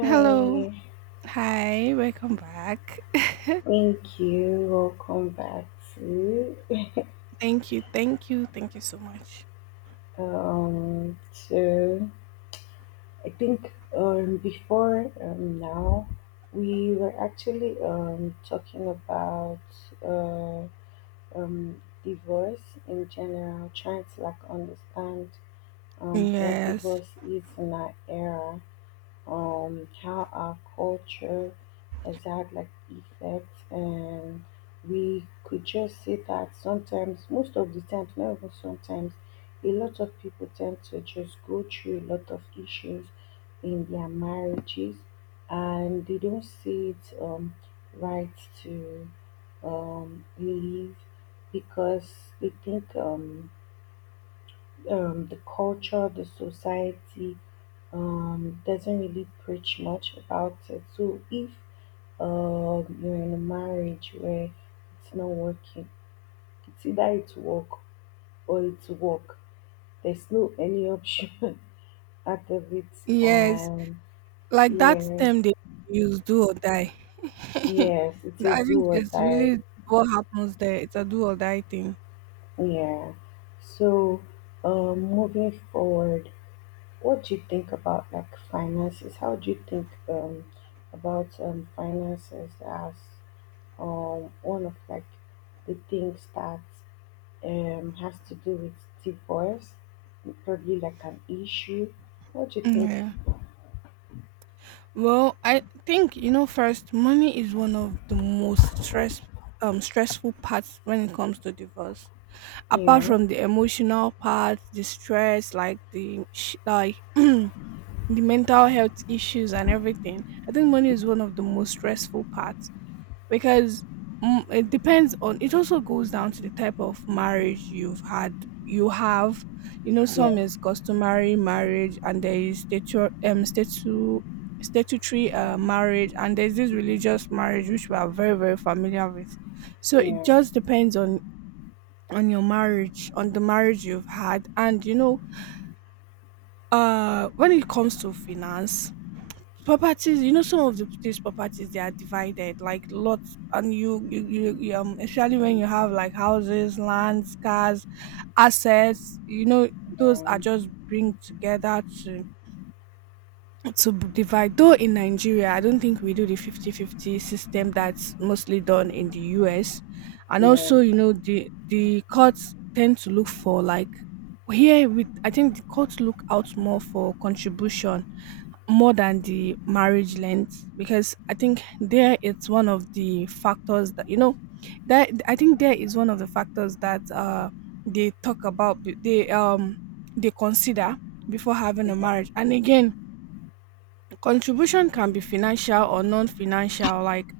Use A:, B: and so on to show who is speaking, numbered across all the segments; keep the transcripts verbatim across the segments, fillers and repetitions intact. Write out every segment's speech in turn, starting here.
A: Hello. Hi. Welcome back.
B: thank you. Welcome back to
A: thank you. Thank you. Thank you so much.
B: um So I think um before um now we were actually um talking about uh um divorce in general, trying to like understand um what
A: Yes.
B: divorce is in our era, um, how our culture has had like effects. And we could just see that sometimes, most of the times, not even sometimes, a lot of people tend to just go through a lot of issues in their marriages, and they don't see it um, right to um, leave because they think, um, um, the culture, the society um, doesn't really preach much about it. So if uh, you're in a marriage where it's not working, it's either it's work or it's work. There's no any option out of it.
A: Yes.
B: And
A: Like that
B: yeah,
A: term they use, do or die.
B: yes, it's a
A: I
B: do
A: think
B: or
A: it's
B: die.
A: really what happens there. It's a do or die thing.
B: Yeah. So, um, moving forward, what do you think about like finances? How do you think um about um finances as um one of like the things that um has to do with divorce, probably like an issue? What do you think?
A: Yeah. Well, I think you know first, money is one of the most stress um stressful parts when it comes to divorce. Apart
B: Yeah,
A: from the emotional part, the stress, like the sh- like the mental health issues and everything. I think money is one of the most stressful parts because mm, it depends on, it also goes down to the type of marriage you've had you have. You know,
B: yeah,
A: some is customary marriage, and there is statu- um statu- statutory uh, marriage, and there's this religious marriage which we are very very familiar with. So it
B: yeah,
A: just depends on on your marriage, on the marriage you've had. And you know, uh when it comes to finance, properties, you know, some of the, these properties, they are divided like lots. And you, you, you, you, um, especially when you have like houses, lands, cars, assets, you know, those are just
B: um,
A: bring together to to b- divide. Though in Nigeria, I don't think we do the fifty-fifty system that's mostly done in the U S, and
B: yeah,
A: also, you know, the the courts tend to look for, like, here with, I think the courts look out more for contribution more than the marriage length, because I think there it's one of the factors that, you know that I think there is one of the factors that uh they talk about, b- they um they consider before having a marriage. And again, contribution can be financial or non-financial. Like,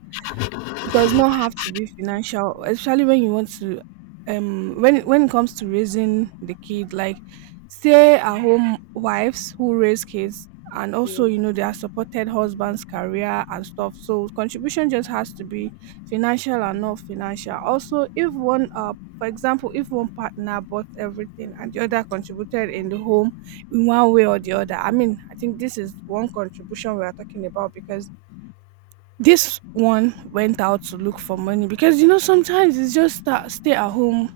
A: it does not have to be financial, especially when you want to, um when when it comes to raising the kid, like stay at home wives who raise kids, and
B: yeah,
A: also, you know, they are supported husband's career and stuff. So contribution just has to be financial and not financial. Also, if one, uh for example, if one partner bought everything and the other contributed in the home in one way or the other, I mean, I think this is one contribution we are talking about, because this one went out to look for money. Because you know, sometimes it's just that stay at home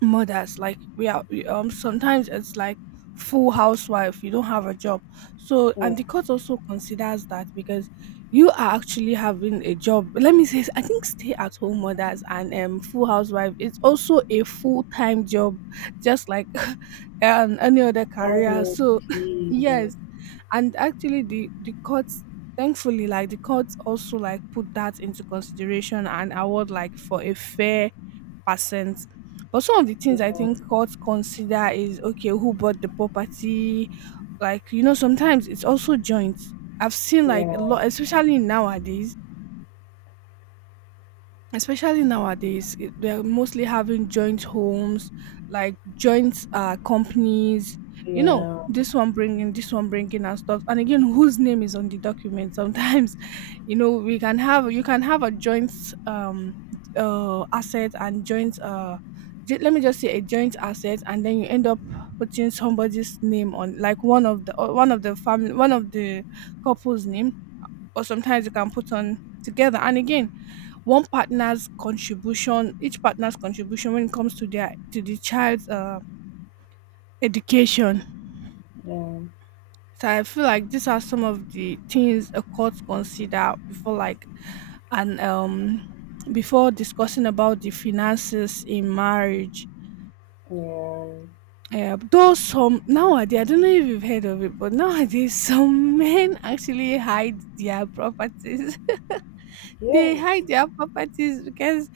A: mothers, like we are we, um sometimes it's like full housewife, you don't have a job. So, and
B: yeah.
A: the court also considers that because you are actually having a job. Let me say, I think stay at home mothers and um full housewife is also a full-time job, just like um any other career. So
B: Honestly, yeah,
A: yes, and actually the the courts, thankfully, like the courts also, like, put that into consideration and award like for a fair percent. But some of the things I
B: yeah,
A: think courts consider is, okay, who bought the property? Like, you know, sometimes it's also joint. I've seen like a
B: yeah,
A: lot, especially nowadays, especially nowadays it- they're mostly having joint homes, like joint uh companies. You know,
B: yeah,
A: this one bringing, this one bringing and stuff. And again, whose name is on the document? Sometimes you know, we can have you can have a joint um uh asset and joint, uh ju- let me just say a joint asset, and then you end up putting somebody's name on like one of the uh, one of the family, one of the couple's name, or sometimes you can put on together. And again, one partner's contribution, each partner's contribution when it comes to their to the child's uh, education. So I feel like these are some of the things a court consider before, like, and um before discussing about the finances in marriage.
B: yeah.
A: Yeah, though some nowadays, I don't know if you've heard of it, but nowadays some men actually hide their properties. They
B: Yes.
A: hide their properties because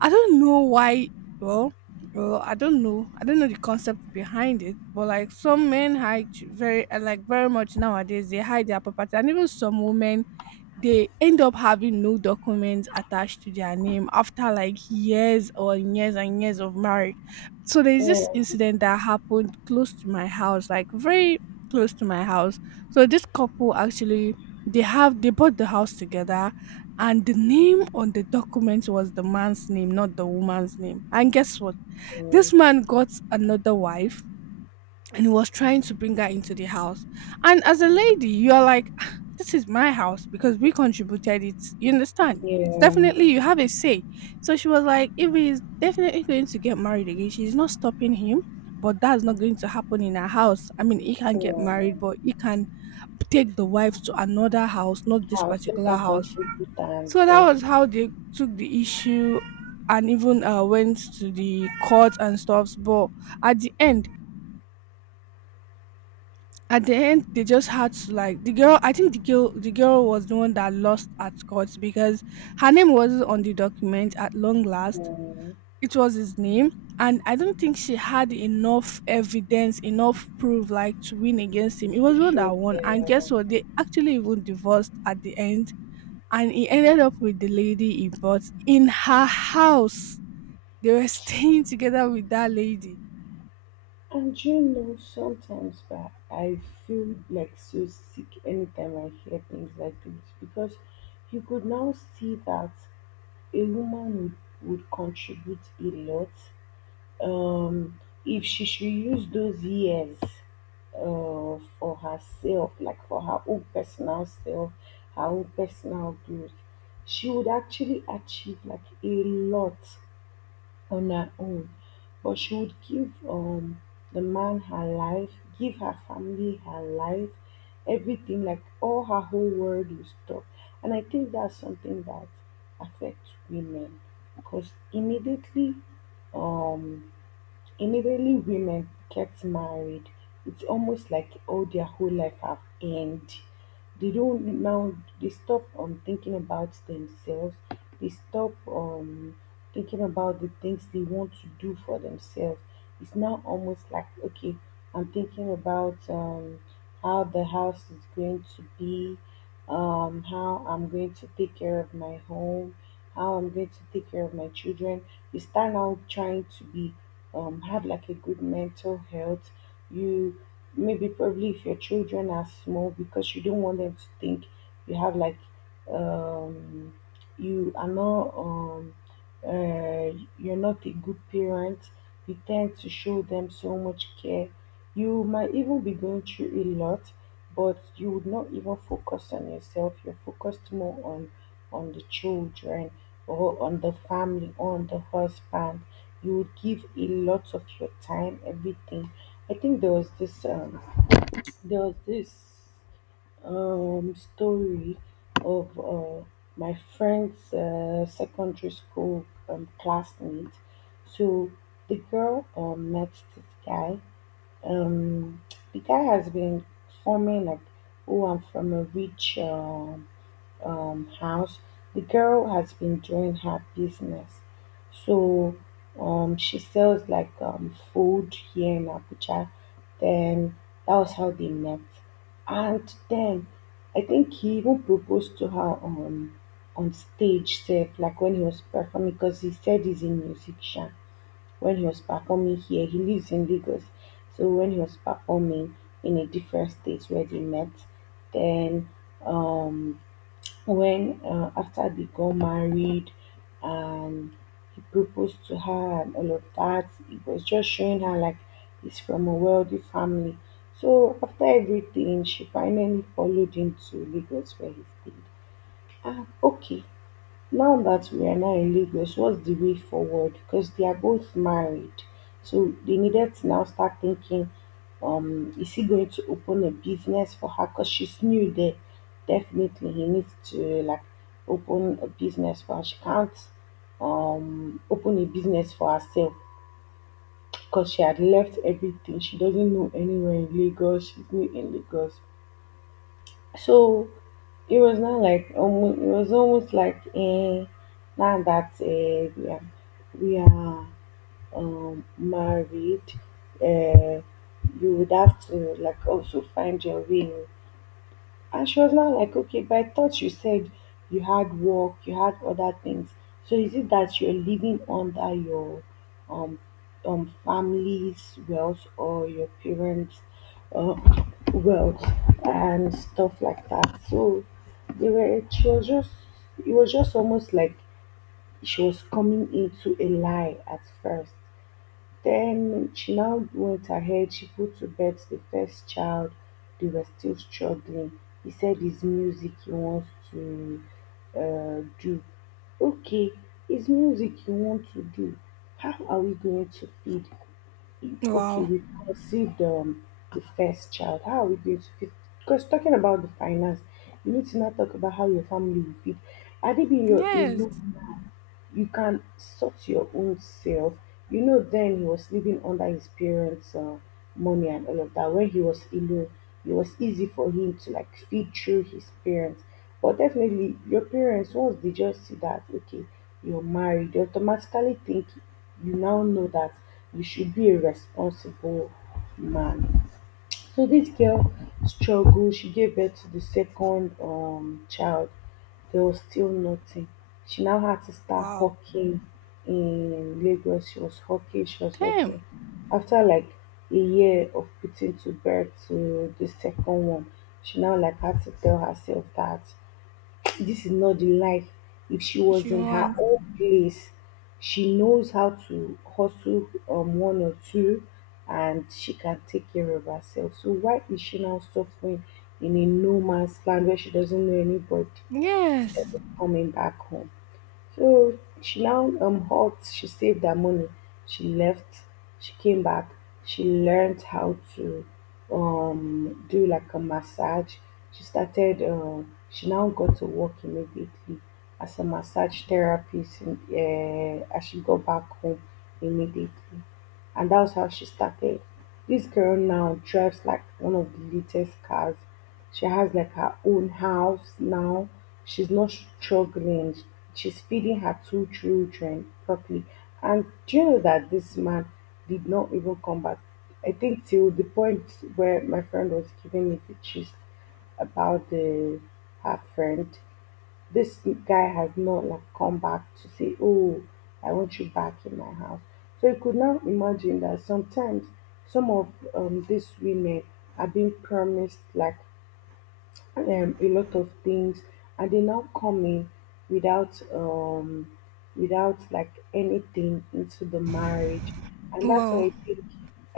A: I don't know why. Well, well, I don't know. I don't know the concept behind it, but like some men hide ch- very, uh, like very much nowadays. They hide their property, and even some women, they end up having no documents attached to their name after like years or years and years of marriage. So there's this
B: Yeah.
A: incident that happened close to my house, like very close to my house. So this couple actually, they have they bought the house together, and the name on the documents was the man's name, not the woman's name. And guess what? This man got another wife and he was trying to bring her into the house. And as a lady, you are like, "Ah, this is my house because we contributed it. You understand?
B: Yeah.
A: It's definitely,
B: Yeah.
A: you have a say." So she was like, if he's definitely going to get married again, she's not stopping him. But that's not going to happen in her house. I mean, he can get married,
B: Yeah.
A: but he can take the wife to another house, not this
B: House, let
A: particular
B: her
A: house.
B: contribute and
A: So that
B: also,
A: was how they took the issue and even, uh, went to the court and stuff. But at the end, at the end, they just had to, like, the girl. I think the girl, the girl was the one that lost at court because her name wasn't on the document. At long last,
B: um,
A: it was his name, and I don't think she had enough evidence, enough proof, like, to win against him. It was the one
B: social.
A: that won, and
B: Yeah.
A: guess what? They actually even divorced at the end, and he ended up with the lady he bought in her house. They were staying together with that lady.
B: And you know, sometimes, but I feel like so sick anytime I hear things like this, because you could now see that a woman would, would contribute a lot. um if she should use those years uh for herself, like for her own personal self, her own personal growth, she would actually achieve like a lot on her own. But she would give um the man her life, give her family her life, everything, like all her whole world will stop. And I think that's something that affects women because, immediately um Immediately women get married, it's almost like all their whole life have end. They don't now they stop um thinking about themselves. They stop um thinking about the things they want to do for themselves. It's now almost like, okay, I'm thinking about um how the house is going to be, um how I'm going to take care of my home, how I'm going to take care of my children. You start now trying to be um, have like a good mental health. You maybe probably, if your children are small, because you don't want them to think you have like, um, you are not um, uh, you're not a good parent. You tend to show them so much care. You might even be going through a lot, but you would not even focus on yourself. You're focused more on on the children, or on the family, on the husband. You would give a lot of your time, everything. I think there was this um there was this um story of uh, my friend's uh, secondary school um, classmate. So the girl, um, met this guy. Um the guy has been forming like, oh, I'm from a rich, um um, house. The girl has been doing her business. So, um, she sells like um, food here in Abuja. Then that was how they met. And then I think he even proposed to her on on stage, said like when he was performing, because he said he's a musician. When he was performing here, he lives in Lagos. So when he was performing in a different state where they met, then, um when uh, after they got married and he proposed to her and all of that, it was just showing her like he's from a wealthy family. So after everything, she finally followed him to Lagos where he stayed. Ah, okay, now that we are now in Lagos, what's the way forward? Because they are both married. So they needed to now start thinking, um, is he going to open a business for her? Because she's new there. Definitely he needs to like open a business for her. She can't um open a business for herself, because she had left everything. She doesn't know anywhere in Lagos. She's new in Lagos. So it was not like almost, it was almost like, eh, now that, eh, we are we are um, married, uh, you would have to like also find your way. And she was now like, okay, but I thought you said you had work, you had other things. So is it that you're living under your um um family's wealth, or your parents' uh, wealth and stuff like that? So they were she was just it was just almost like she was coming into a lie at first. Then she now went ahead, she put to bed the first child. They were still struggling. He said his music he wants to uh, do. Okay, his music you want to do. How are we going to feed? Okay,
A: Wow.
B: we conceived, um, the first child. How are we going to feed? Because talking about the finance, you need to now talk about how your family will feed. Are they being your
A: Yes.
B: alone? You can sort your own self. You know, then he was living under his parents' uh, money and all of that. When he was alone, it was easy for him to like feed through his parents. But definitely, your parents, once they just see that, okay, you're married, they automatically think you now know that you should be a responsible man. So this girl struggled. She gave birth to the second um, child. There was still nothing. She now had to start
A: Wow.
B: hawking in Lagos. She was hawking. She was
A: Damn.
B: hawking. After like a year of putting to birth to the second one, she now like had to tell herself that this is not the life. If she was
A: She
B: in her
A: won.
B: own place, she knows how to hustle, um, one or two, and she can take care of herself. So why is she now suffering in a no man's land where she doesn't know anybody instead
A: Yes.
B: of coming back home? So she now um hot she saved her money, she left, she came back, she learned how to um do like a massage. She started um she now got to work immediately as a massage therapist in, uh, as she got back home immediately. And that was how she started. This girl now drives like one of the latest cars. She has like her own house now. She's not struggling. She's feeding her two children properly. And do you know that this man did not even come back? I think till the point where my friend was giving me the gist about the her friend, this guy has not like come back to say, "Oh, I want you back in my house." So you could now imagine that sometimes some of um, these women are being promised like um, a lot of things, and they now come in without um without like anything into the marriage, and that's why
A: Wow.
B: i think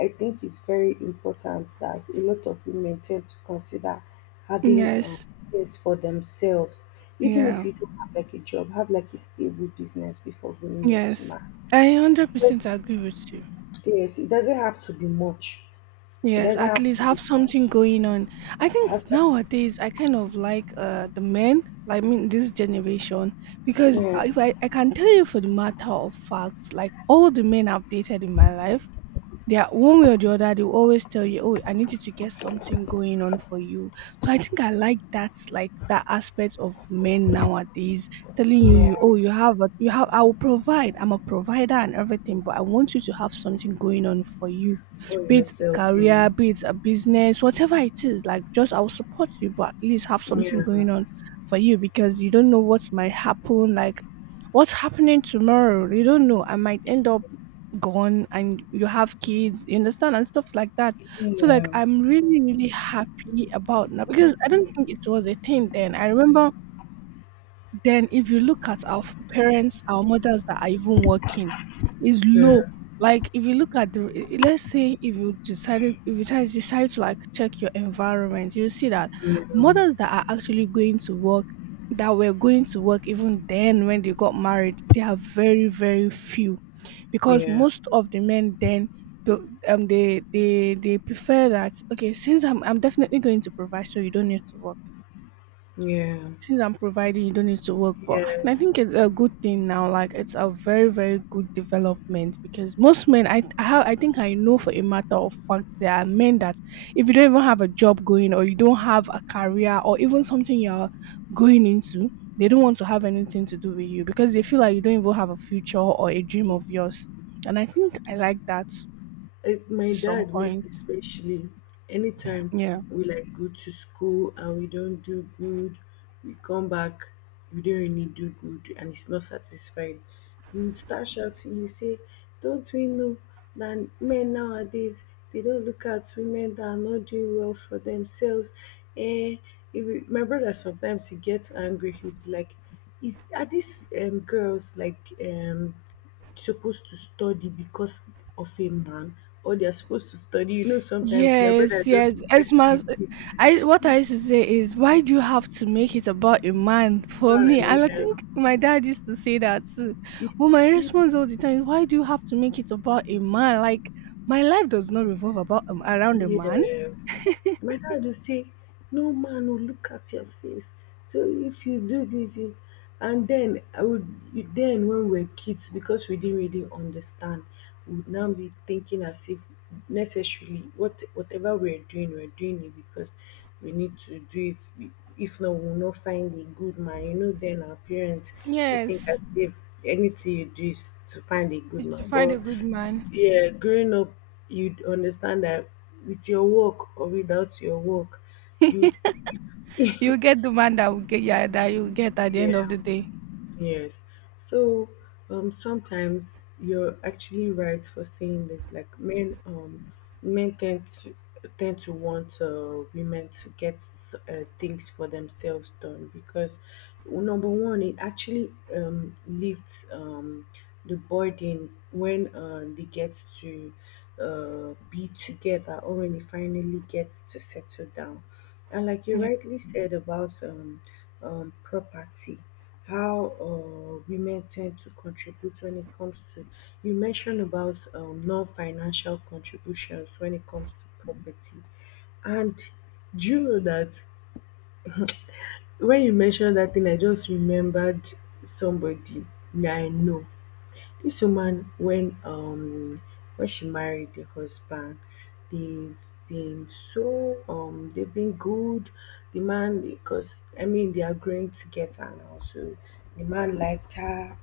B: i think it's very important that a lot of women tend to consider having um
A: Yes.
B: things for themselves, even if
A: Yeah.
B: you don't have like a job, have like a stable business before going into
A: Yes.
B: marriage.
A: I
B: Yes,
A: one hundred percent agree with you.
B: yes, it doesn't have to be much. It
A: Yes,
B: doesn't
A: at
B: have
A: least have something going on. I
B: to have
A: think
B: something.
A: nowadays I kind of like uh the men, like, I mean this generation, because
B: Yeah,
A: I- if I, I can tell you for the matter of fact, like all the men I've dated in my life, they are one way or the other, they will always tell you, "Oh, I need you to get something going on for you." So I think I like that, like that aspect of men nowadays, telling
B: yeah,
A: you, "Oh, you have, a, you have, I will provide. I'm a provider and everything, but I want you to have something going on for you,
B: for
A: be it a
B: yourself.
A: career, be it a business, whatever it is. Like, just, I will support you, but at least have
B: Yeah.
A: something going on for you because you don't know what might happen." Like, what's happening tomorrow? You don't know. I might end up gone and you have kids, you understand, and stuffs like that. So like,
B: Yeah,
A: I'm really, really happy about now, because I don't think it was a thing then. I remember then, if you look at our f- parents, our mothers that are even working, is low.
B: yeah,
A: Like if you look at the i- let's say if you decided if you try- decide to like check your environment, you see that mothers that are actually going to work, that were going to work even then when they got married, they are very, very few, because
B: yeah,
A: most of the men then, pe- um they they they prefer that, okay, since i'm i'm definitely going to provide, so you don't need to work.
B: yeah,
A: Since I'm providing, you don't need to work. But
B: yes.
A: I think it's a good thing now. Like it's a very, very good development, because most men, I, I have, I think I know for a matter of fact, there are men that if you don't even have a job going, or you don't have a career, or even something you're going into, they don't want to have anything to do with you because they feel like you don't even have a future or a dream of yours. And I think I like that
B: I, my
A: to some
B: dad most
A: point.
B: especially, anytime
A: Yeah.
B: we like go to school and we don't do good, we come back, we don't really do good and it's not satisfied, you would start shouting, you say, don't we know that men nowadays, they don't look at women that are not doing well for themselves. And if my brother, sometimes he gets angry, he'll be like, is are these um girls like um supposed to study because of a man, or they're supposed to study. You know, sometimes my brother
A: Yes,
B: just
A: yes. As
B: tends to
A: much,
B: be a
A: I, what I used to say is, why do you have to make it about a man for me?
B: man,
A: And I
B: yeah.
A: think my dad used to say that too.
B: He-
A: Well, my
B: he-
A: response all the time is, why do you have to make it about a man? Like, my life does not revolve about, um, around a man.
B: Yeah. My dad will say, "No man will look at your face. So if you do this, you-" and then I would then when we were kids, because we didn't really understand, we would now be thinking as if necessarily what whatever we're doing, we're doing it because we need to do it. If not, we'll not find a good man. You know, then our parents, they think as
A: Yes.
B: if anything you do is to find a good
A: Is to
B: man.
A: find
B: But
A: a good man.
B: yeah, growing up, you'd understand that with your work or without your work, you yeah.
A: You get the man that will get, yeah, that you get at the end of the day.
B: Yes. So, um, sometimes you're actually right for saying this. Like men, um, men tend to tend to want, uh, women to get uh, things for themselves done, because, well, number one, it actually, um, lifts um, the burden when uh, they get to uh, be together or when they finally get to settle down. And like you
A: Yeah.
B: rightly said about, um, um, property, how uh, women tend to contribute when it comes to, you mentioned about um, non financial contributions when it comes to property. And do you know that when you mentioned that thing, I just remembered somebody that I know. This woman, when um when she married the husband, they've been so um they've been good. The man, because I mean they are growing together, and also the man liked her,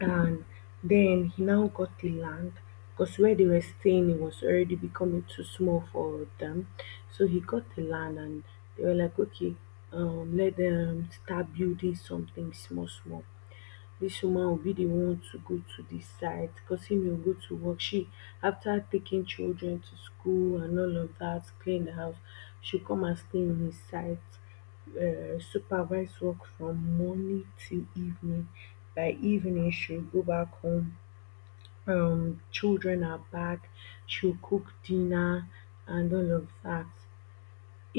B: and then he now got the land, because where they were staying it was already becoming too small for them. So he got the land and they were like, okay, um let them start building something small small. Dis woman Obi dey want to go to the site because im no go to work. She, after taking children to school and all of dat, clean the house, she come and stay in the site, um supervise work from morning till evening. By evening she go back home, um children are back, she will cook dinner and all of dat.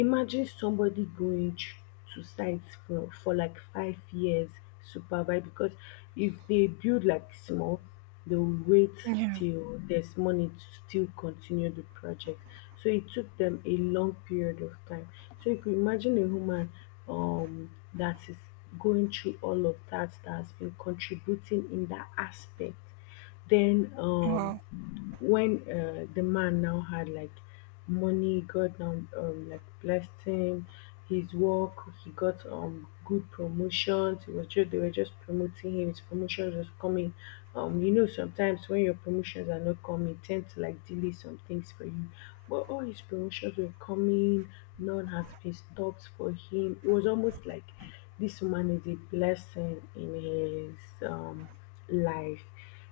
B: Imagine somebody going tr- to sites for for like five years, supervise, because if they build like small, they'll wait
A: Yeah.
B: till there's money to still continue the project. So it took them a long period of time. So you could imagine a woman um that is going through all of that, that has been contributing in that aspect. Then um
A: Wow.
B: When uh, the man now had like money, God now um, like blessed him, his work, he got um good promotions. He was just they were just promoting him. His promotions was coming. Um, you know, sometimes when your promotions are not coming, it tend to like delay some things for you. But all his promotions were coming. None has been stopped for him. It was almost like this woman is a blessing in his um life.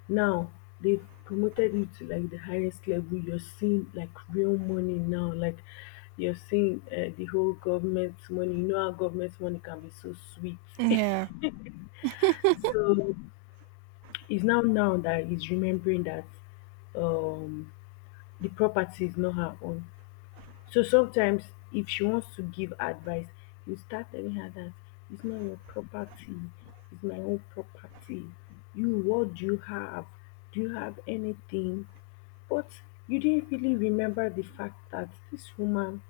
B: Now they've promoted you to like the highest level, you're seeing like real money now, like you're seeing uh, the whole government money, you know how government money can be so sweet.
A: Yeah.
B: So it's now now that he's remembering that um the property is not her own. So sometimes if she wants to give advice, you start telling her that it's not your property, it's my own property. You what do you have? Do you have anything? But you didn't really remember the fact that this woman,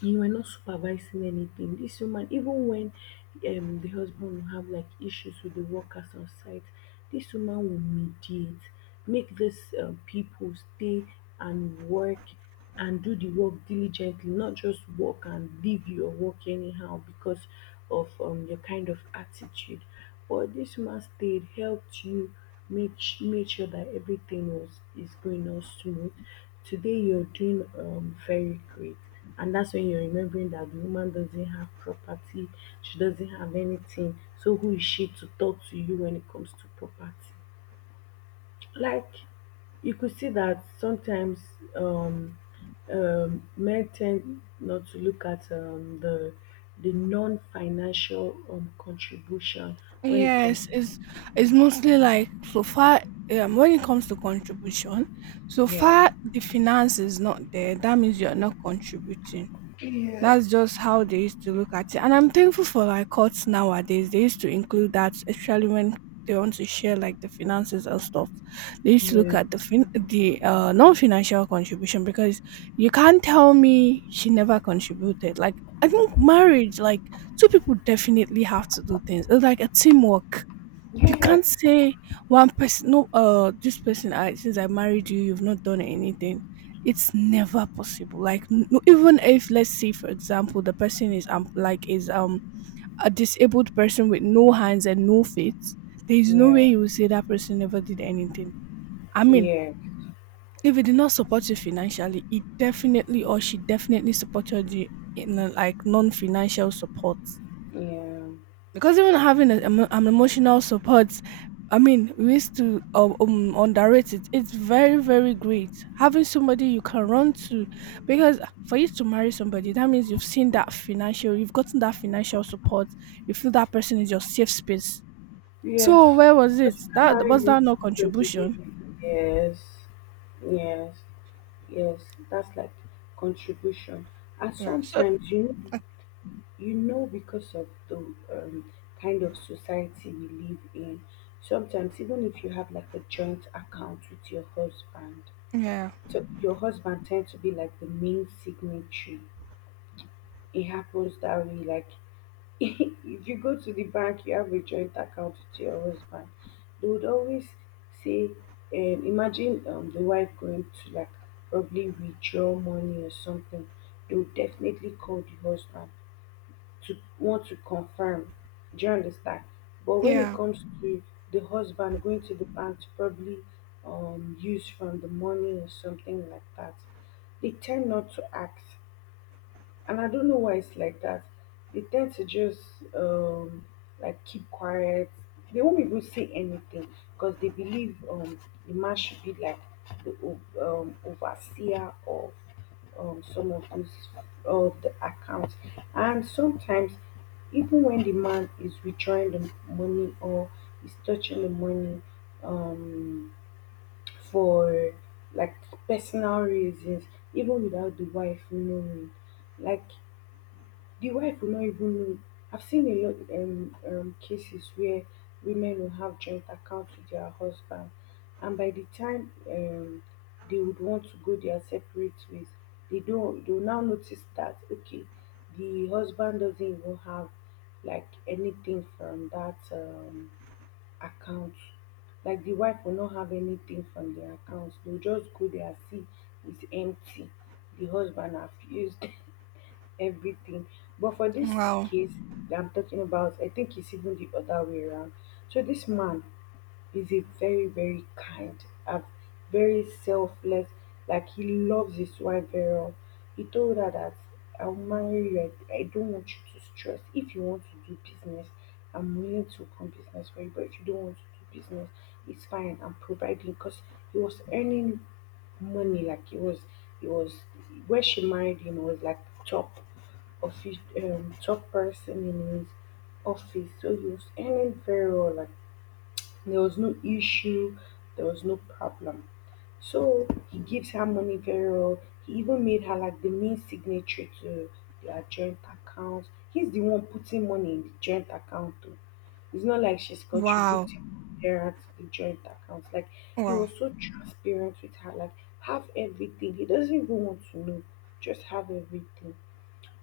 B: you were not supervising anything. This woman, even when um, the husband will have like issues with the workers on site, this woman will mediate, make these um, people stay and work and do the work diligently, not just work and leave your work anyhow because of um, your kind of attitude. But this woman stayed, helped you, Make sh- made sure that everything was is going on smooth. Today you're doing um very great. And that's when you're remembering that the woman doesn't have property, she doesn't have anything. So who is she to talk to you when it comes to property? Like, you could see that sometimes um, um, men tend not to look at um, the the non-financial um, contribution when it comes
A: Yes,
B: to.
A: it's it's mostly like, so far, um, when it comes to contribution, so
B: Yeah.
A: far the finance is not there. That means you are not contributing.
B: Yes.
A: That's just how they used to look at it. And I'm thankful for like courts nowadays. They used to include that, especially when they want to share like the finances and stuff. They used to look
B: Yeah.
A: at the fin- the uh, non-financial contribution, because you can't tell me she never contributed. Like I think marriage, like two people definitely have to do things. It's like a teamwork. You
B: Yes.
A: can't say one person, no, uh, this person, I since I married you, you've not done anything. It's never possible. Like, n- no, even if let's say, for example, the person is um like is um a disabled person with no hands and no feet, there is no
B: Yeah.
A: way you will say that person never did anything. I mean,
B: Yeah.
A: if it did not support you financially, it definitely or she definitely supported you in a, like non-financial support,
B: Yeah.
A: because even having a, emo- an emotional support, I mean we used to um, um underrate it. It's very very great having somebody you can run to, because for you to marry somebody that means you've seen that financial you've gotten that financial support. You feel that person is your safe space.
B: Yes.
A: So where was it that
B: Somebody
A: was
B: who
A: that no
B: who doesn't give
A: contribution?
B: me. Yes. Yes. Yes. That's like contribution. And
A: Yeah. So
B: sometimes, you know, you know, because of the um, kind of society we live in. Sometimes even if you have like a joint account with your husband,
A: yeah.
B: so your husband tends to be like the main signatory. It happens that way, like if you go to the bank, you have a joint account with your husband. They would always say, um, imagine um, the wife going to like probably withdraw money or something. They would definitely call the husband to want to confirm. Do you understand? But when it
A: Yeah.
B: comes to the husband going to the bank to probably um, use from the money or something like that, they tend not to ask, and I don't know why it's like that. They tend to just um like keep quiet. They won't even say anything because they believe um the man should be like the o- um, overseer of um some of those of the accounts. And sometimes even when the man is withdrawing the money or is touching the money um for like personal reasons, even without the wife knowing, like the wife will not even know. I've seen a lot um, um cases where women will have joint accounts with their husband, and by the time um they would want to go their separate ways, they don't. They will now notice that, okay, the husband doesn't even have like anything from that um account. Like the wife will not have anything from their accounts. They'll just go there and see it's empty. The husband have used everything. But for this
A: Wow.
B: case that I'm talking about, I think it's even the other way around. So this man is a very, very kind, a very selfless, like he loves his wife very well. He told her that, I'll marry you. I, I don't want you to stress. If you want to do business, I'm willing to open business for you. But if you don't want to do business, it's fine. I'm providing, because he was earning money like it was it was where she married him was like top office, um, top person in his office. So he was earning very well, like there was no issue, there was no problem. So he gives her money very well. He even made her like the main signatory to their joint account. He's the one putting money in the joint account too. It's not like she's
A: Wow.
B: contributing her to the joint account. Like, he
A: Wow.
B: was so transparent with her, like, have everything. He doesn't even want to know. Just have everything.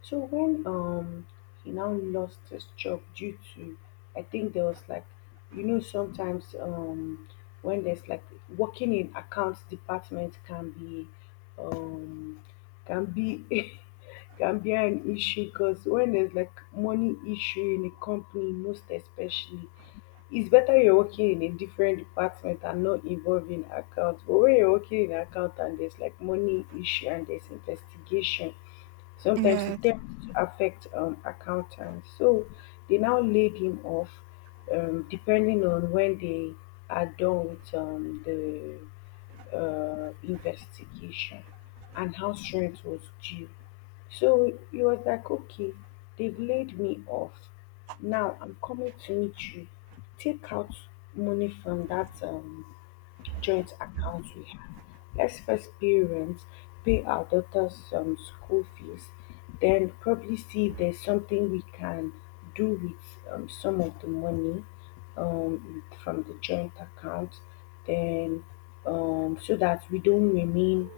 B: So when um he now lost his job due to, I think there was like, you know, sometimes um when there's like, working in accounts department can be um can be can be an issue, because when there's like money issue in a company most especially, it's better you're working in a different department and not involving accounts. But when you're working in account and there's like money issue and there's investigation, sometimes it
A: Yes.
B: tends to affect um accountants. So they now laid him off, um depending on when they are done with um the uh, investigation, and how rent was due. So he was like, okay, they've laid me off. Now I'm coming to meet you. Take out money from that um, joint accounts we have. Let's first parents pay our daughters some school fees, then probably see if there's something we can do with um, some of the money, um, with- from the joint account, then um, so that we don't remain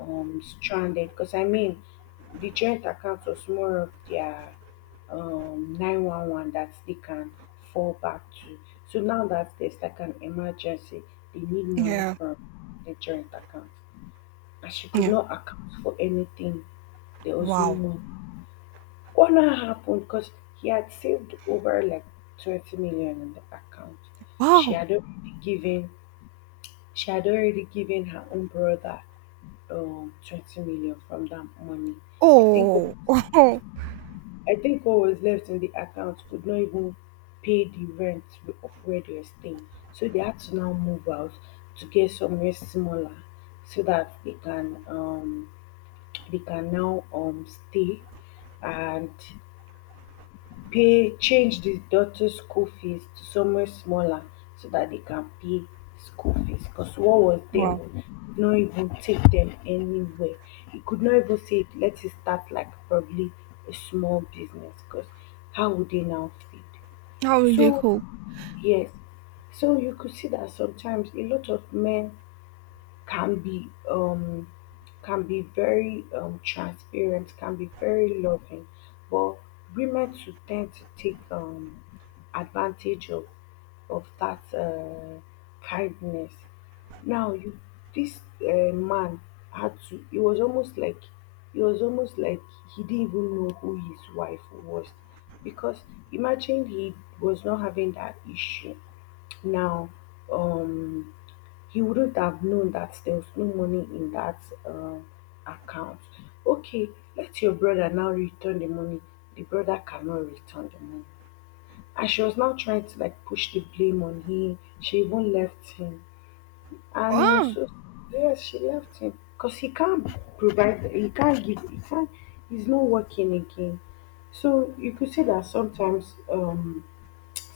B: um, stranded. Because I mean, the joint account was more of their um nine one one that they can fall back to. So now that there's like an emergency, they need money
A: Yeah.
B: from the joint account. And she could
A: Yeah.
B: not account for anything. There was no
A: Wow.
B: money. What now happened? Because he had saved over like twenty million in the account. She
A: Wow.
B: had already given she had already given her own brother um twenty million from that money. I think
A: Oh. Oh.
B: I think what was left in the account could not even pay the rent of where they were staying. So they had to now move out to get somewhere smaller so that they can um they can now um stay and pay, change the daughter's school fees to somewhere smaller so that they can pay school fees. Because what was there
A: Wow.
B: would not even take them anywhere. You could not even say, let it start like probably a small business, because how would they now feed?
A: How did they
B: So,
A: cool.
B: yes, so you could see that sometimes a lot of men can be um can be very um transparent, can be very loving, but women to tend to take um advantage of of that uh, kindness. Now you, this uh, man had to, it was almost like it was almost like he didn't even know who his wife was, because imagine he was not having that issue now, um he wouldn't have known that there was no money in that um, account. Okay, let your brother now return the money. The brother cannot return the money. And she was now trying to like push the blame on him. She even left him. And it was
A: Oh,
B: so, yes, she left him. Because he can't provide, he can't give, he can't, he's not working again. So you could say that sometimes um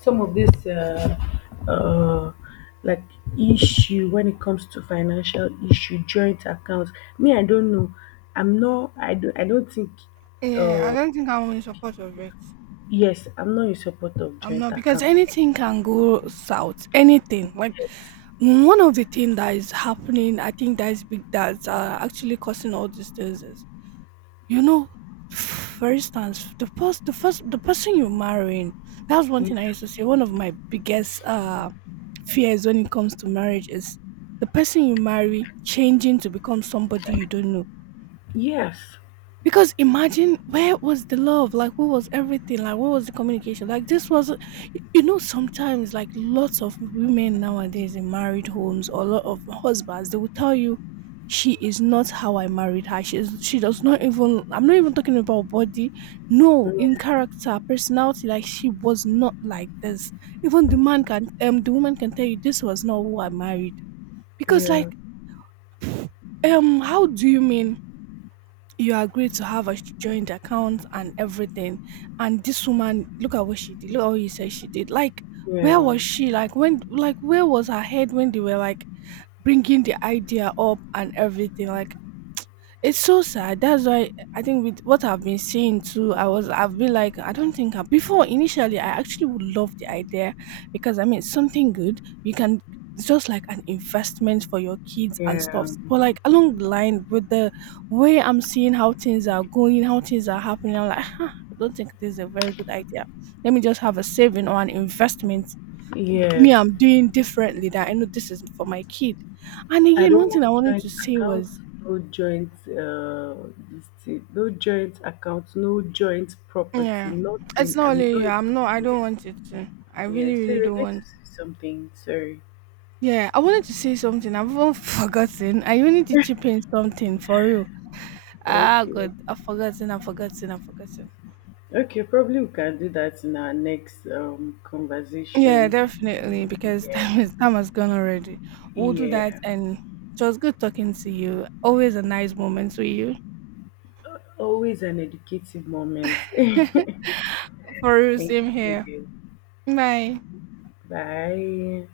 B: some of this uh, uh, like issue when it comes to financial issue, joint accounts, me, I don't know, i'm not i don't i don't think.
A: yeah, I don't think I'm in support of it.
B: Yes, I'm not in support of
A: I'm
B: joint
A: not, because
B: account.
A: anything can go south. Anything like
B: Yes.
A: one of the things that is happening, I think that is big, that's uh, actually causing all these things is, you know, for instance, the first, the first, the person you're marrying. That's one
B: Y-.
A: thing I used to say. One of my biggest uh fears when it comes to marriage is the person you marry changing to become somebody you don't know.
B: Yes.
A: Because imagine where was the love? Like where was everything? Like what was the communication? Like this was, you know, sometimes like lots of women nowadays in married homes or a lot of husbands, they will tell you she is not how I married her. She is, she does not even I'm not even talking about body. No,
B: Yeah.
A: in character, personality, like she was not like this. Even the man can um the woman can tell you this was not who I married. Because
B: Yeah.
A: like um how do you mean you agreed to have a joint account and everything. And this woman, look at what she did. Look at what you said she did. Like, where
B: Yeah,
A: was she? Like, when, like, where was her head when they were like bringing the idea up and everything? Like, it's so sad. That's why I think with what I've been seeing too, I was I've been like I don't think I, before initially I actually would love the idea, because I mean it's something good you can, it's just like an investment for your kids and
B: yeah.
A: stuff. But like along the line with the way I'm seeing how things are going, how things are happening, I'm like, "Huh, I don't think this is a very good idea. Let me just have a saving or an investment. Me,
B: Yes,
A: I'm doing differently that I know this is for my kid." And
B: I
A: again,
B: don't
A: one thing I
B: want
A: wanted
B: joint
A: to say
B: accounts,
A: was,
B: no joint uh this thing, no joint accounts, no joint property,
A: yeah. It's
B: nothing,
A: not
B: I'm
A: only
B: not
A: you. I'm
B: into.
A: not. I
B: Yeah.
A: don't want it to. I
B: Yeah,
A: really,
B: so
A: really
B: we're
A: don't
B: going,
A: want.
B: something. Sorry.
A: Yeah, I wanted to say something. I've even forgotten. I even need to chip in something for real. Ah,
B: Okay.
A: God, I've forgotten. I've forgotten. I've forgotten.
B: Okay. Probably we can do that in our next um
A: Yeah,
B: conversation.
A: definitely. Because
B: Yeah.
A: time is time has gone already. We'll do that.
B: Yeah.
A: And it was good talking to you. Always a nice moment with you.
B: Always an educative moment.
A: For real,
B: Thank
A: same here.
B: you.
A: Bye.
B: Bye.